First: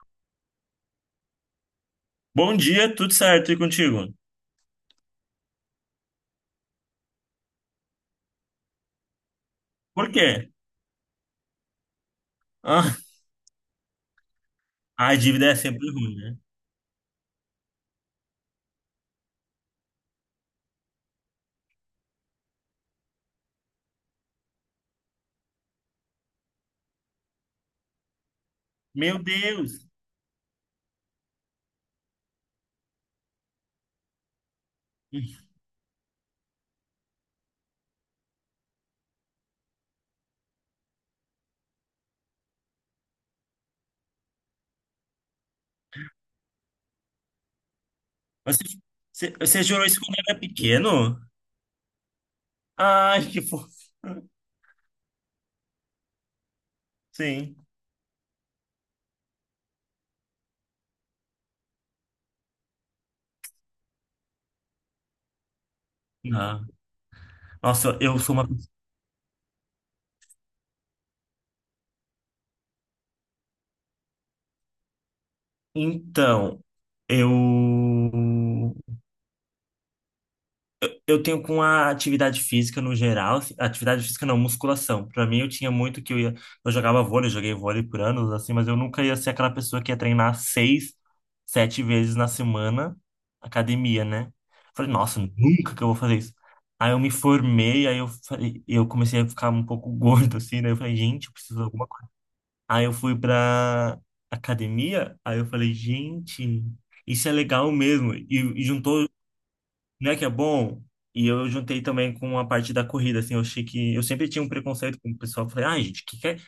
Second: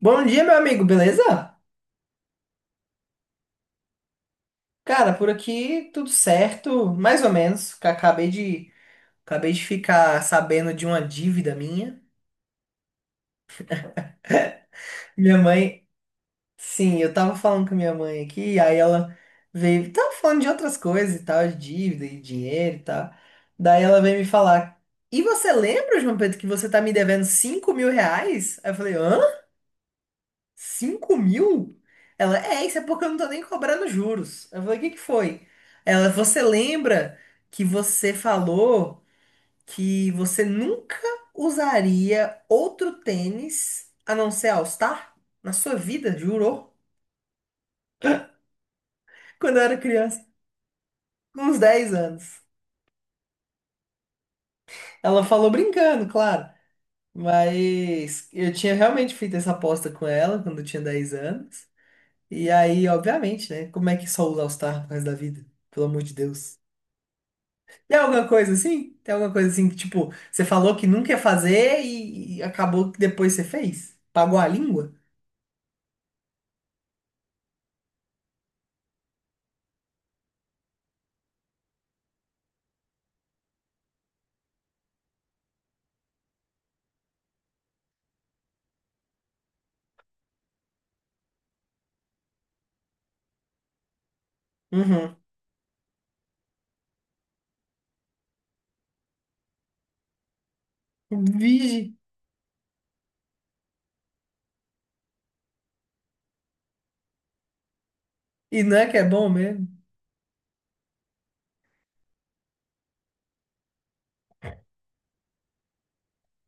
Bom dia, meu amigo, beleza? Bom dia, tudo certo e contigo? Cara, por aqui tudo certo, mais ou menos. Acabei de Por ficar quê? sabendo de uma dívida minha. Ah, a Minha dívida é mãe, sempre ruim, né? sim, eu tava falando com minha mãe aqui, aí ela veio, tava falando de outras coisas e tal, de dívida e dinheiro e tal. Daí ela veio me falar: "E você lembra, João Pedro, que você tá me devendo 5.000 reais?" Aí eu falei: Meu "Hã? Deus! 5.000?" Isso é porque eu não tô nem cobrando juros. Eu falei: "O que que foi?" Você lembra que você falou que você nunca usaria outro tênis a não ser All Star na sua vida, jurou? Você, você, Quando eu você era jurou isso quando criança, era pequeno? com uns 10 anos. Ai, que fofo. Ela falou brincando, claro. Sim. Mas eu tinha realmente feito essa aposta com ela quando eu tinha 10 anos. E aí, obviamente, né? Como é que só usa All Star pro resto da vida? Pelo amor de Deus. Ah, nossa, Tem eu alguma sou uma. coisa assim? Tem alguma coisa assim que, tipo, você falou que nunca ia fazer e acabou que depois você fez? Pagou a língua? Então, eu. Eu tenho com a atividade física no geral, assim, atividade física não, musculação. Pra mim eu tinha muito que eu jogava vôlei, joguei vôlei por anos assim, mas eu nunca ia ser aquela pessoa que ia treinar seis, sete vezes na semana academia, né? Falei, Uhum. nossa, nunca que eu vou fazer isso. Aí eu me formei, eu comecei a ficar um pouco gordo assim, daí eu falei, gente, eu preciso de alguma Vige. coisa. Aí eu fui pra academia, aí eu falei, gente, isso é legal mesmo. E, E e não é que é juntou bom mesmo? não é que é bom? E eu juntei também com a parte da corrida, assim, eu achei que... Eu sempre tinha um preconceito com o pessoal, eu falei, ai, gente, que quer,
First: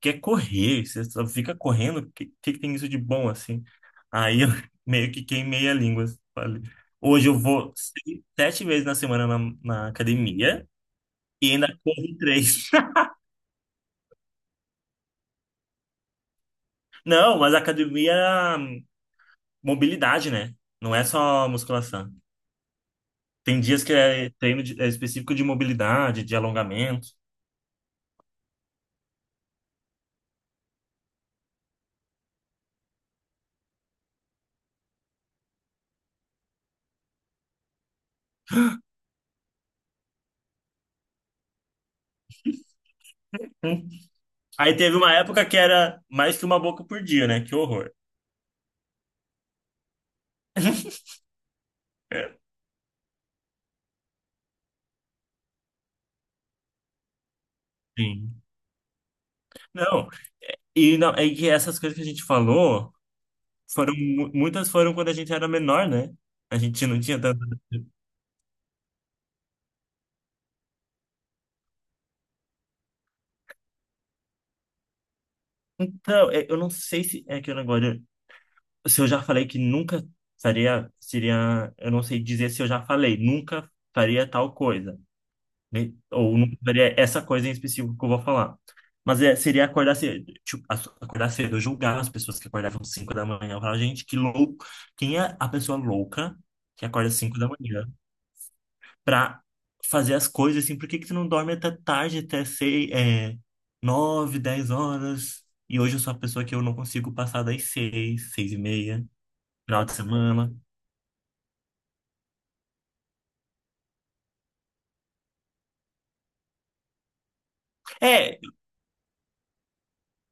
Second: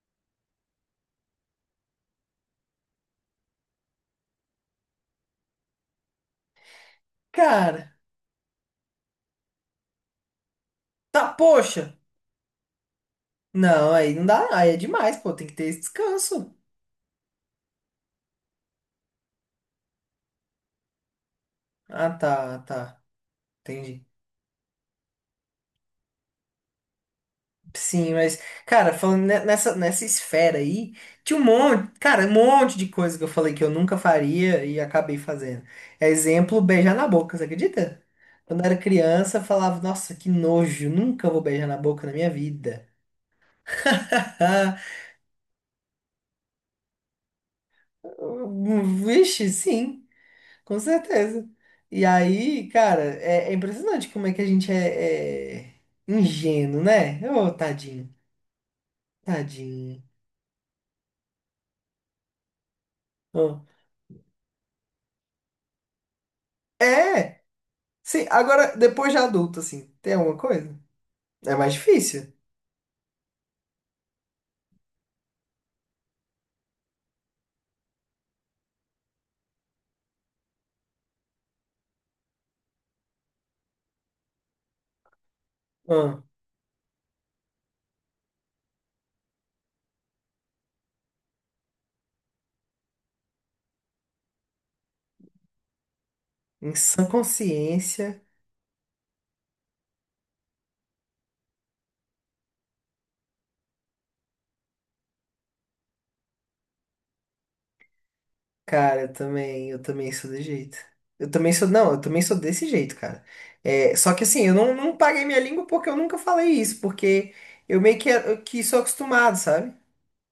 quer correr? Você só fica correndo? Que tem isso de bom, assim? Aí eu meio que queimei a língua, falei. Hoje eu vou Cara, sete vezes na semana na, academia tá, e ainda poxa. corro três. Não, aí não dá, aí é demais, pô, tem que ter esse descanso. Não, mas a academia é mobilidade, né? Não é só Ah, musculação. tá, tá. Tem dias que Entendi. é treino é específico de mobilidade, de alongamento. Sim, mas, cara, falando nessa esfera aí, tinha um monte, cara, um monte de coisa que eu falei que eu nunca faria e acabei fazendo. É, exemplo, beijar na boca, você acredita? Quando eu era criança, eu falava: "Nossa, que nojo, nunca vou beijar na boca na minha vida." Hum. Aí teve uma época que era mais que uma boca por dia, né? Que horror. Vixe, sim, com certeza. E É, aí, cara, é é impressionante como é que a gente é ingênuo, né? Ô, tadinho, sim. tadinho. Não, e não, é que essas coisas que a gente falou Ô. foram muitas foram quando a gente era menor, né? A gente não tinha tanto. É! Sim, agora, depois de adulto, assim, tem alguma coisa? É mais difícil. Então, é, eu não sei se é que eu agora se eu já falei que nunca faria seria, eu não sei dizer se eu já falei, nunca faria tal coisa, né? Ah, Ou não faria essa coisa em específico que eu vou falar. Mas é, seria acordar cedo, tipo, acordar cedo, julgar as pessoas que acordavam 5 da manhã, falar, gente, que louco, quem é a pessoa louca em que sã acorda 5 da manhã consciência, pra fazer as coisas assim, por que que tu não dorme até tarde, até sei, é, 9 10 horas? E hoje eu sou a pessoa que eu não consigo passar das seis seis e cara, meia, eu final de também sou desse semana. jeito. Eu também sou, não, eu também sou desse jeito, cara. É, só que assim, eu não paguei minha língua porque eu nunca falei isso, porque eu meio que, É, eu que sou acostumado, sabe?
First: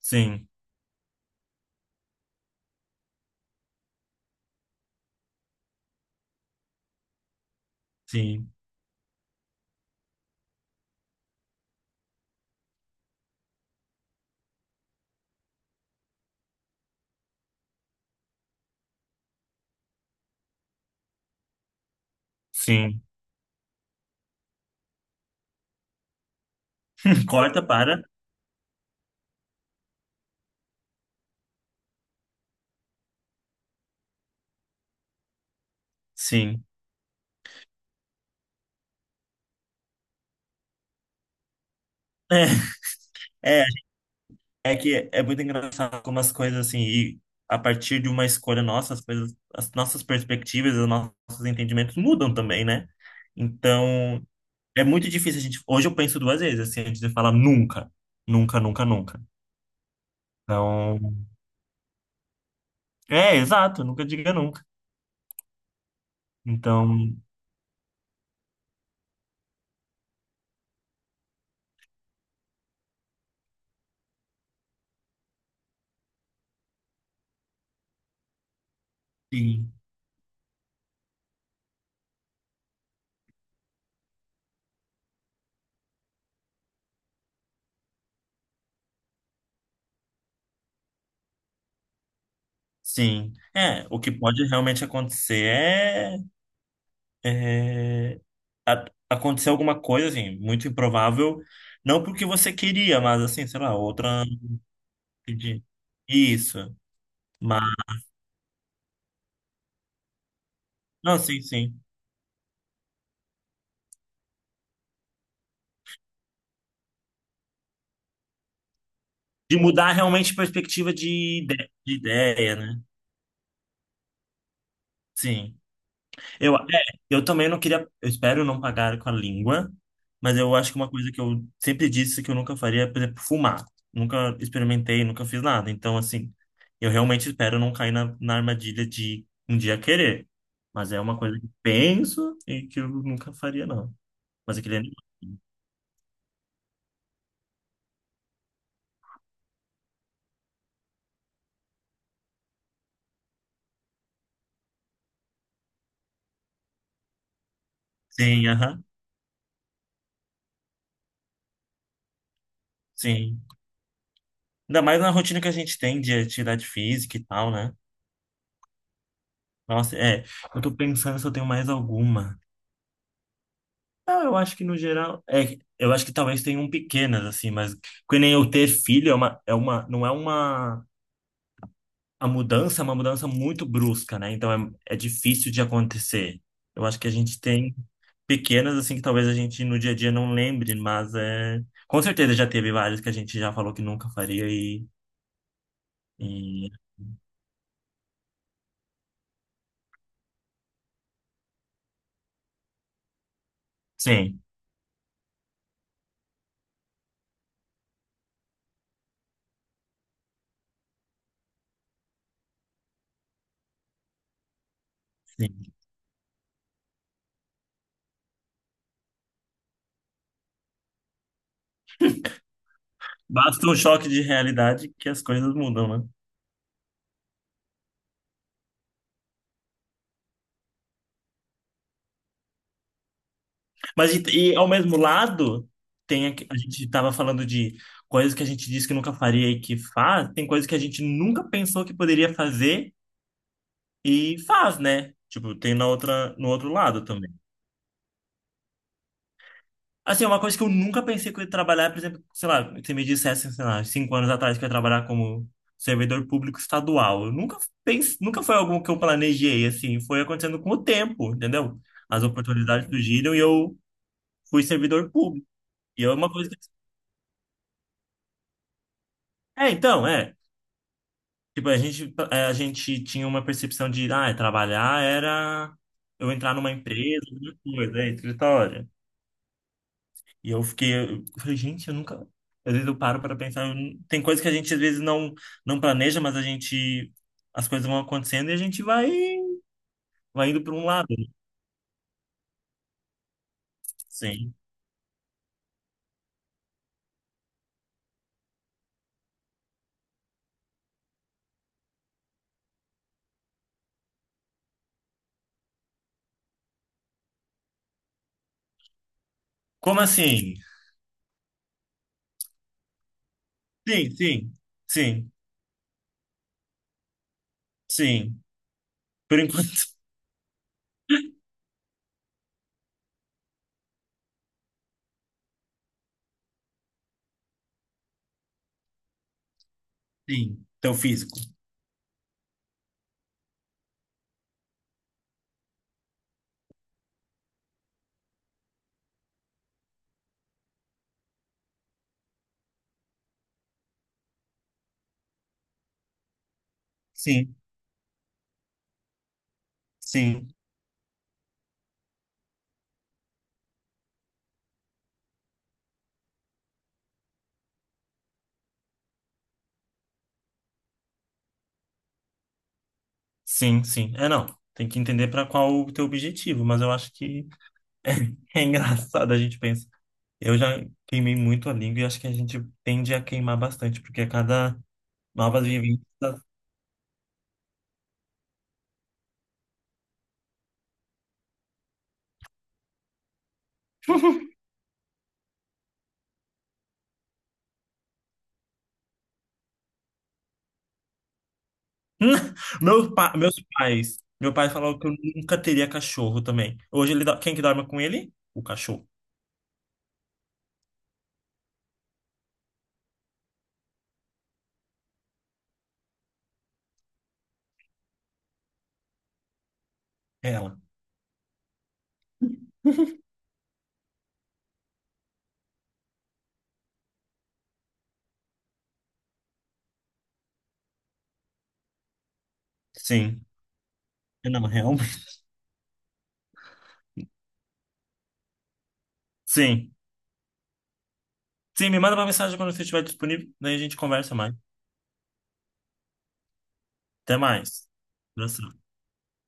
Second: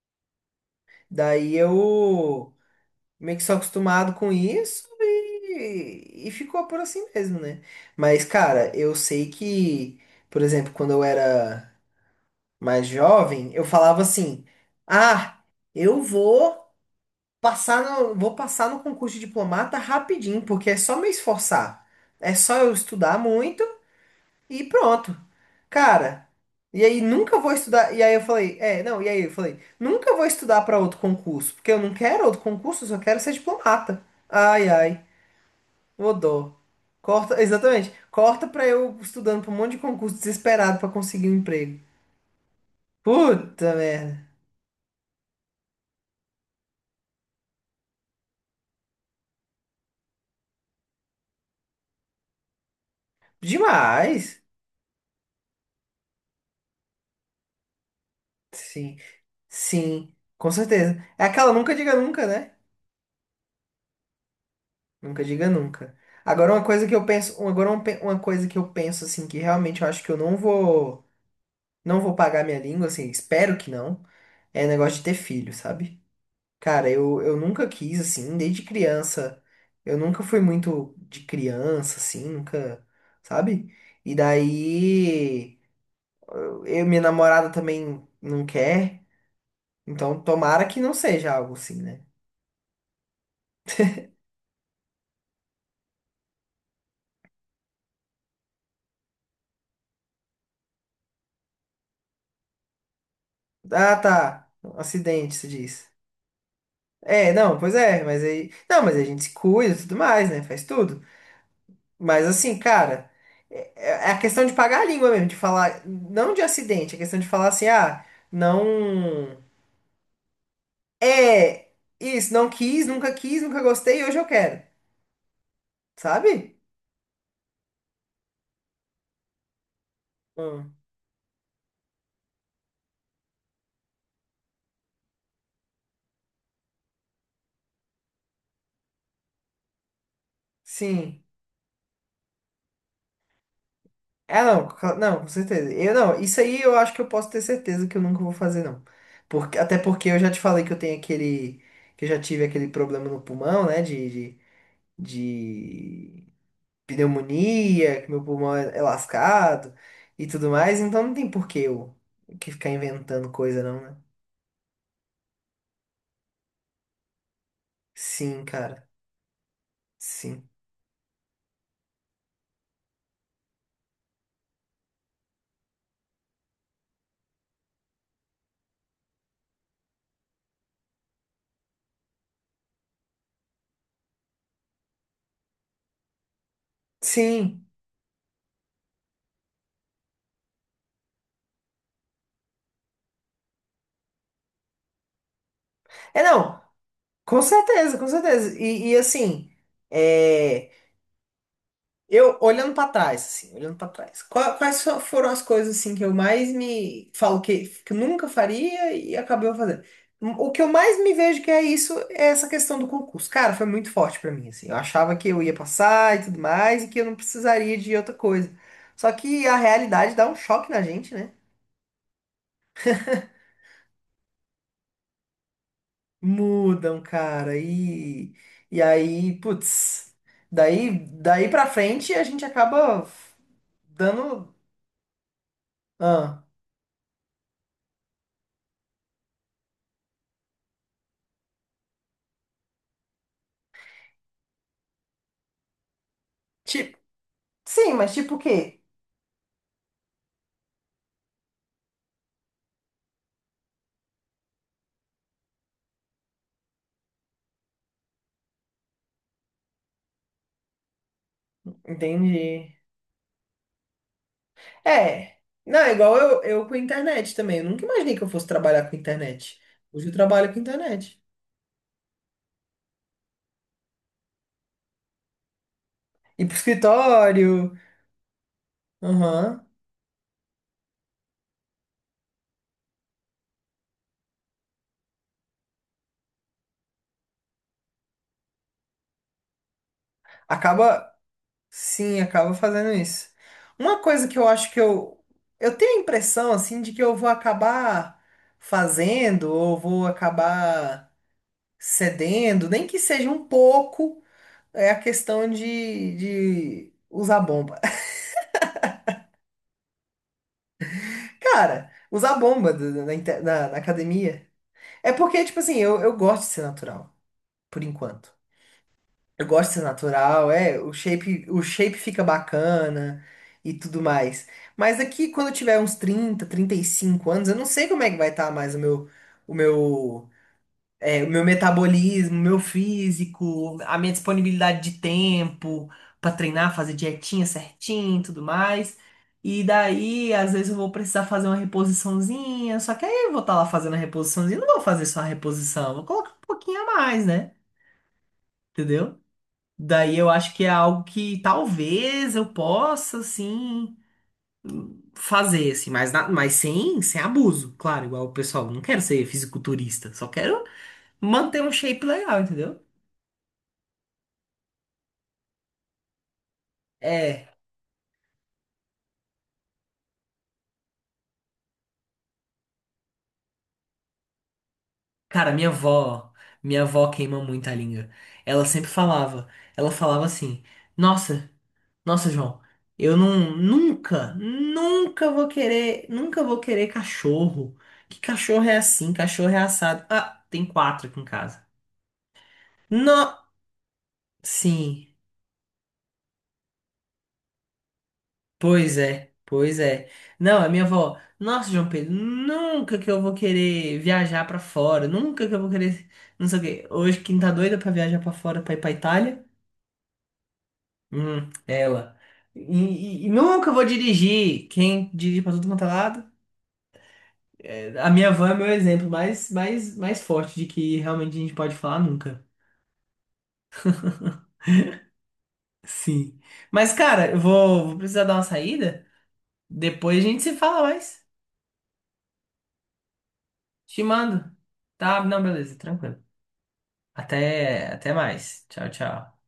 sim, Daí eu meio que sou acostumado com isso e ficou por assim mesmo, né? Mas, sim, cara, eu sei que, por exemplo, quando eu era mais jovem, eu falava assim: "Ah, eu vou passar no concurso de diplomata rapidinho, porque é só me esforçar. É só eu sim. estudar muito e pronto." Cara, e aí nunca vou Corta estudar, e para, aí eu falei: "É, não", e aí eu falei: "Nunca vou estudar para outro concurso, porque eu não quero outro concurso, eu só quero ser diplomata." Ai, ai, ô dó. sim. Corta, exatamente. Corta pra eu estudando pra um monte de concurso desesperado pra conseguir um emprego. É. É, Puta merda. É que é muito engraçado como as coisas assim, e a partir de uma escolha nossa, as coisas, as nossas perspectivas, os nossos entendimentos mudam também, né? Então, Demais. é muito difícil a gente. Hoje eu penso duas vezes, assim, antes de falar nunca, nunca, nunca, Sim, nunca. sim, com Então, certeza. É aquela "nunca diga nunca", né? é, exato, nunca diga nunca. Nunca diga nunca. Agora uma coisa que eu Então, penso, uma coisa que eu penso assim que realmente eu acho que eu não vou pagar minha língua assim, espero que não, é negócio de ter filho, sabe? Cara, eu nunca quis assim, desde criança. sim, Eu nunca fui muito de criança assim, nunca, sabe? E daí minha namorada também não quer, então tomara que não seja algo assim, né? sim. É, o que pode realmente acontecer é a- acontecer alguma coisa, assim, muito improvável, não porque você queria, mas assim, sei lá, Ah, outra. tá. Acidente, se Entendi. diz. Isso. É, não, Mas, pois é, mas aí. Não, mas a gente se cuida e tudo mais, né? Faz tudo. não, sim, sim. Mas assim, cara, é, é a questão de pagar a língua mesmo, de falar. Não de acidente, é questão de falar assim, ah, não. De mudar realmente a perspectiva É, de isso, não ideia, né? quis, nunca quis, nunca gostei, hoje eu quero, Sim. Eu, sabe? é, eu também não queria. Eu espero não pagar com a língua, mas eu acho Hum, que uma coisa que eu sempre disse que eu nunca faria é, por exemplo, fumar. Nunca experimentei, nunca fiz nada. Então, assim, eu realmente espero não cair na, armadilha de um dia querer. Mas é uma sim. coisa que penso e que eu nunca faria, não. Ah, Mas não, aquele cla- animal. não, com certeza. Eu não, isso aí eu acho que eu posso ter certeza que eu nunca vou fazer, não. Porque, até porque eu já te falei que eu tenho aquele, que eu já tive aquele problema no pulmão, né, de pneumonia, que meu Sim, pulmão é aham. lascado e tudo mais, então não tem por que eu que ficar inventando Sim. coisa, não, né? Ainda mais na rotina que a gente tem de atividade física e tal, né? Sim, cara, Nossa, é. sim. Eu tô pensando se eu tenho mais alguma. Não, eu acho que no geral. É, eu acho que talvez tenham pequenas, assim, mas que nem eu ter filho é uma, não é uma. A mudança é uma mudança muito brusca, né? Então é difícil de acontecer. Eu acho que a gente Sim. tem pequenas, assim, que talvez a gente no dia a dia não lembre, mas é. Com certeza já teve várias que a gente já falou que nunca faria e. É, não, e... com certeza, com certeza. E assim, é. Eu, olhando pra trás, assim, olhando pra trás, Sim. Foram as coisas, assim, que eu mais me falo que eu nunca faria e acabei fazendo? O que eu mais me vejo que é isso, é essa questão do concurso. Cara, foi muito forte pra mim, assim. Eu achava que eu ia passar e tudo mais e que eu não precisaria de outra coisa. Só que a realidade dá um choque na gente, né? Basta um choque de realidade que as coisas mudam, né? Mudam, cara, e aí, putz, daí, daí pra frente a gente acaba Mas dando. Ao mesmo lado, tem Ah. a gente estava falando de coisas que a gente disse que nunca faria e que faz, tem coisas que a gente nunca pensou que poderia fazer e faz, né? Tipo, tem no outro lado também. Sim, mas tipo o quê? Assim, é uma coisa que eu nunca pensei que eu ia trabalhar, por exemplo, sei lá, se me dissesse, sei lá, 5 anos atrás que eu ia trabalhar como servidor público estadual. Eu nunca nunca foi algo que eu planejei, assim, foi acontecendo com o tempo, entendeu? As Entendi. oportunidades surgiram e eu fui servidor É. público. Não, é E é igual uma eu, coisa que... eu com internet também. Eu nunca imaginei que eu fosse trabalhar com internet. É, Hoje então, eu é. trabalho com internet. Tipo, a gente tinha uma percepção de, ah, trabalhar era eu Ir entrar pro numa empresa, alguma escritório. coisa, é, escritório. Aham. E eu fiquei, eu falei, gente, eu nunca... Às vezes eu paro para pensar, eu não- tem coisas que a gente às vezes não, planeja, mas a gente... As coisas vão acontecendo e a gente vai indo para um lado, Acaba, né? sim, acaba fazendo isso. Uma coisa que eu Sim. acho que eu. Eu tenho a impressão, assim, de que eu vou acabar fazendo, ou vou acabar cedendo, nem que seja um pouco, é a questão de usar bomba. Como assim? Cara, usar bomba na Sim, academia. sim, É sim, porque, tipo assim, eu gosto de ser natural, por enquanto. sim. Por Eu gosto enquanto, de ser natural, é, o shape fica bacana e tudo mais. Mas aqui, quando eu tiver uns 30, 35 anos, eu não sei como é que vai estar mais o meu sim. Então, é, o físico. meu metabolismo, meu físico, a minha disponibilidade de tempo pra treinar, fazer dietinha certinho, e tudo mais. E daí, às vezes eu vou precisar fazer uma reposiçãozinha, só que aí eu vou estar lá fazendo a reposiçãozinha, não vou fazer só a reposição, vou colocar um pouquinho a mais, né? Sim, Entendeu? Daí eu sim. acho que é algo que talvez eu possa, assim, fazer, assim, mas, sem abuso, claro, igual o pessoal, não quero ser fisiculturista, só quero manter um shape legal, entendeu? Sim, sim. É, não. Tem que entender para qual o teu objetivo, mas eu acho É. que é engraçado a gente pensa. Eu já queimei muito a língua e acho que a gente tende a queimar bastante, porque a cada Cara, novas minha vivências. avó, minha avó queima muito a língua. Ela sempre falava, ela falava assim: "Nossa, nossa, João, eu não, nunca vou querer, nunca vou querer cachorro. Que cachorro é assim? Cachorro é assado." Ah, tem quatro aqui em casa. Não, Meus pais. Meu pai falou que eu sim. nunca teria cachorro também. Hoje quem que dorme com ele? O Pois cachorro. é, pois é. Não, a minha avó: "Nossa, João Pedro, nunca que eu vou querer viajar pra fora, nunca que eu vou querer, não sei o quê." Hoje quem tá doida pra viajar pra fora, pra ir pra Itália, É ela. hum, ela. E, e nunca vou dirigir. Quem dirige pra tudo quanto é lado? É, a minha van é meu exemplo mais, mais, mais forte de que realmente a gente pode falar nunca. Sim. É, não, realmente. Sim. Mas, cara, eu vou precisar dar uma saída. Sim. Depois a gente se fala mais. Sim, me manda uma mensagem quando você estiver disponível, daí a gente Te conversa mais. mando. Tá? Não, beleza, tranquilo. Até Até, mais. até mais. Abração. Tchau, tchau.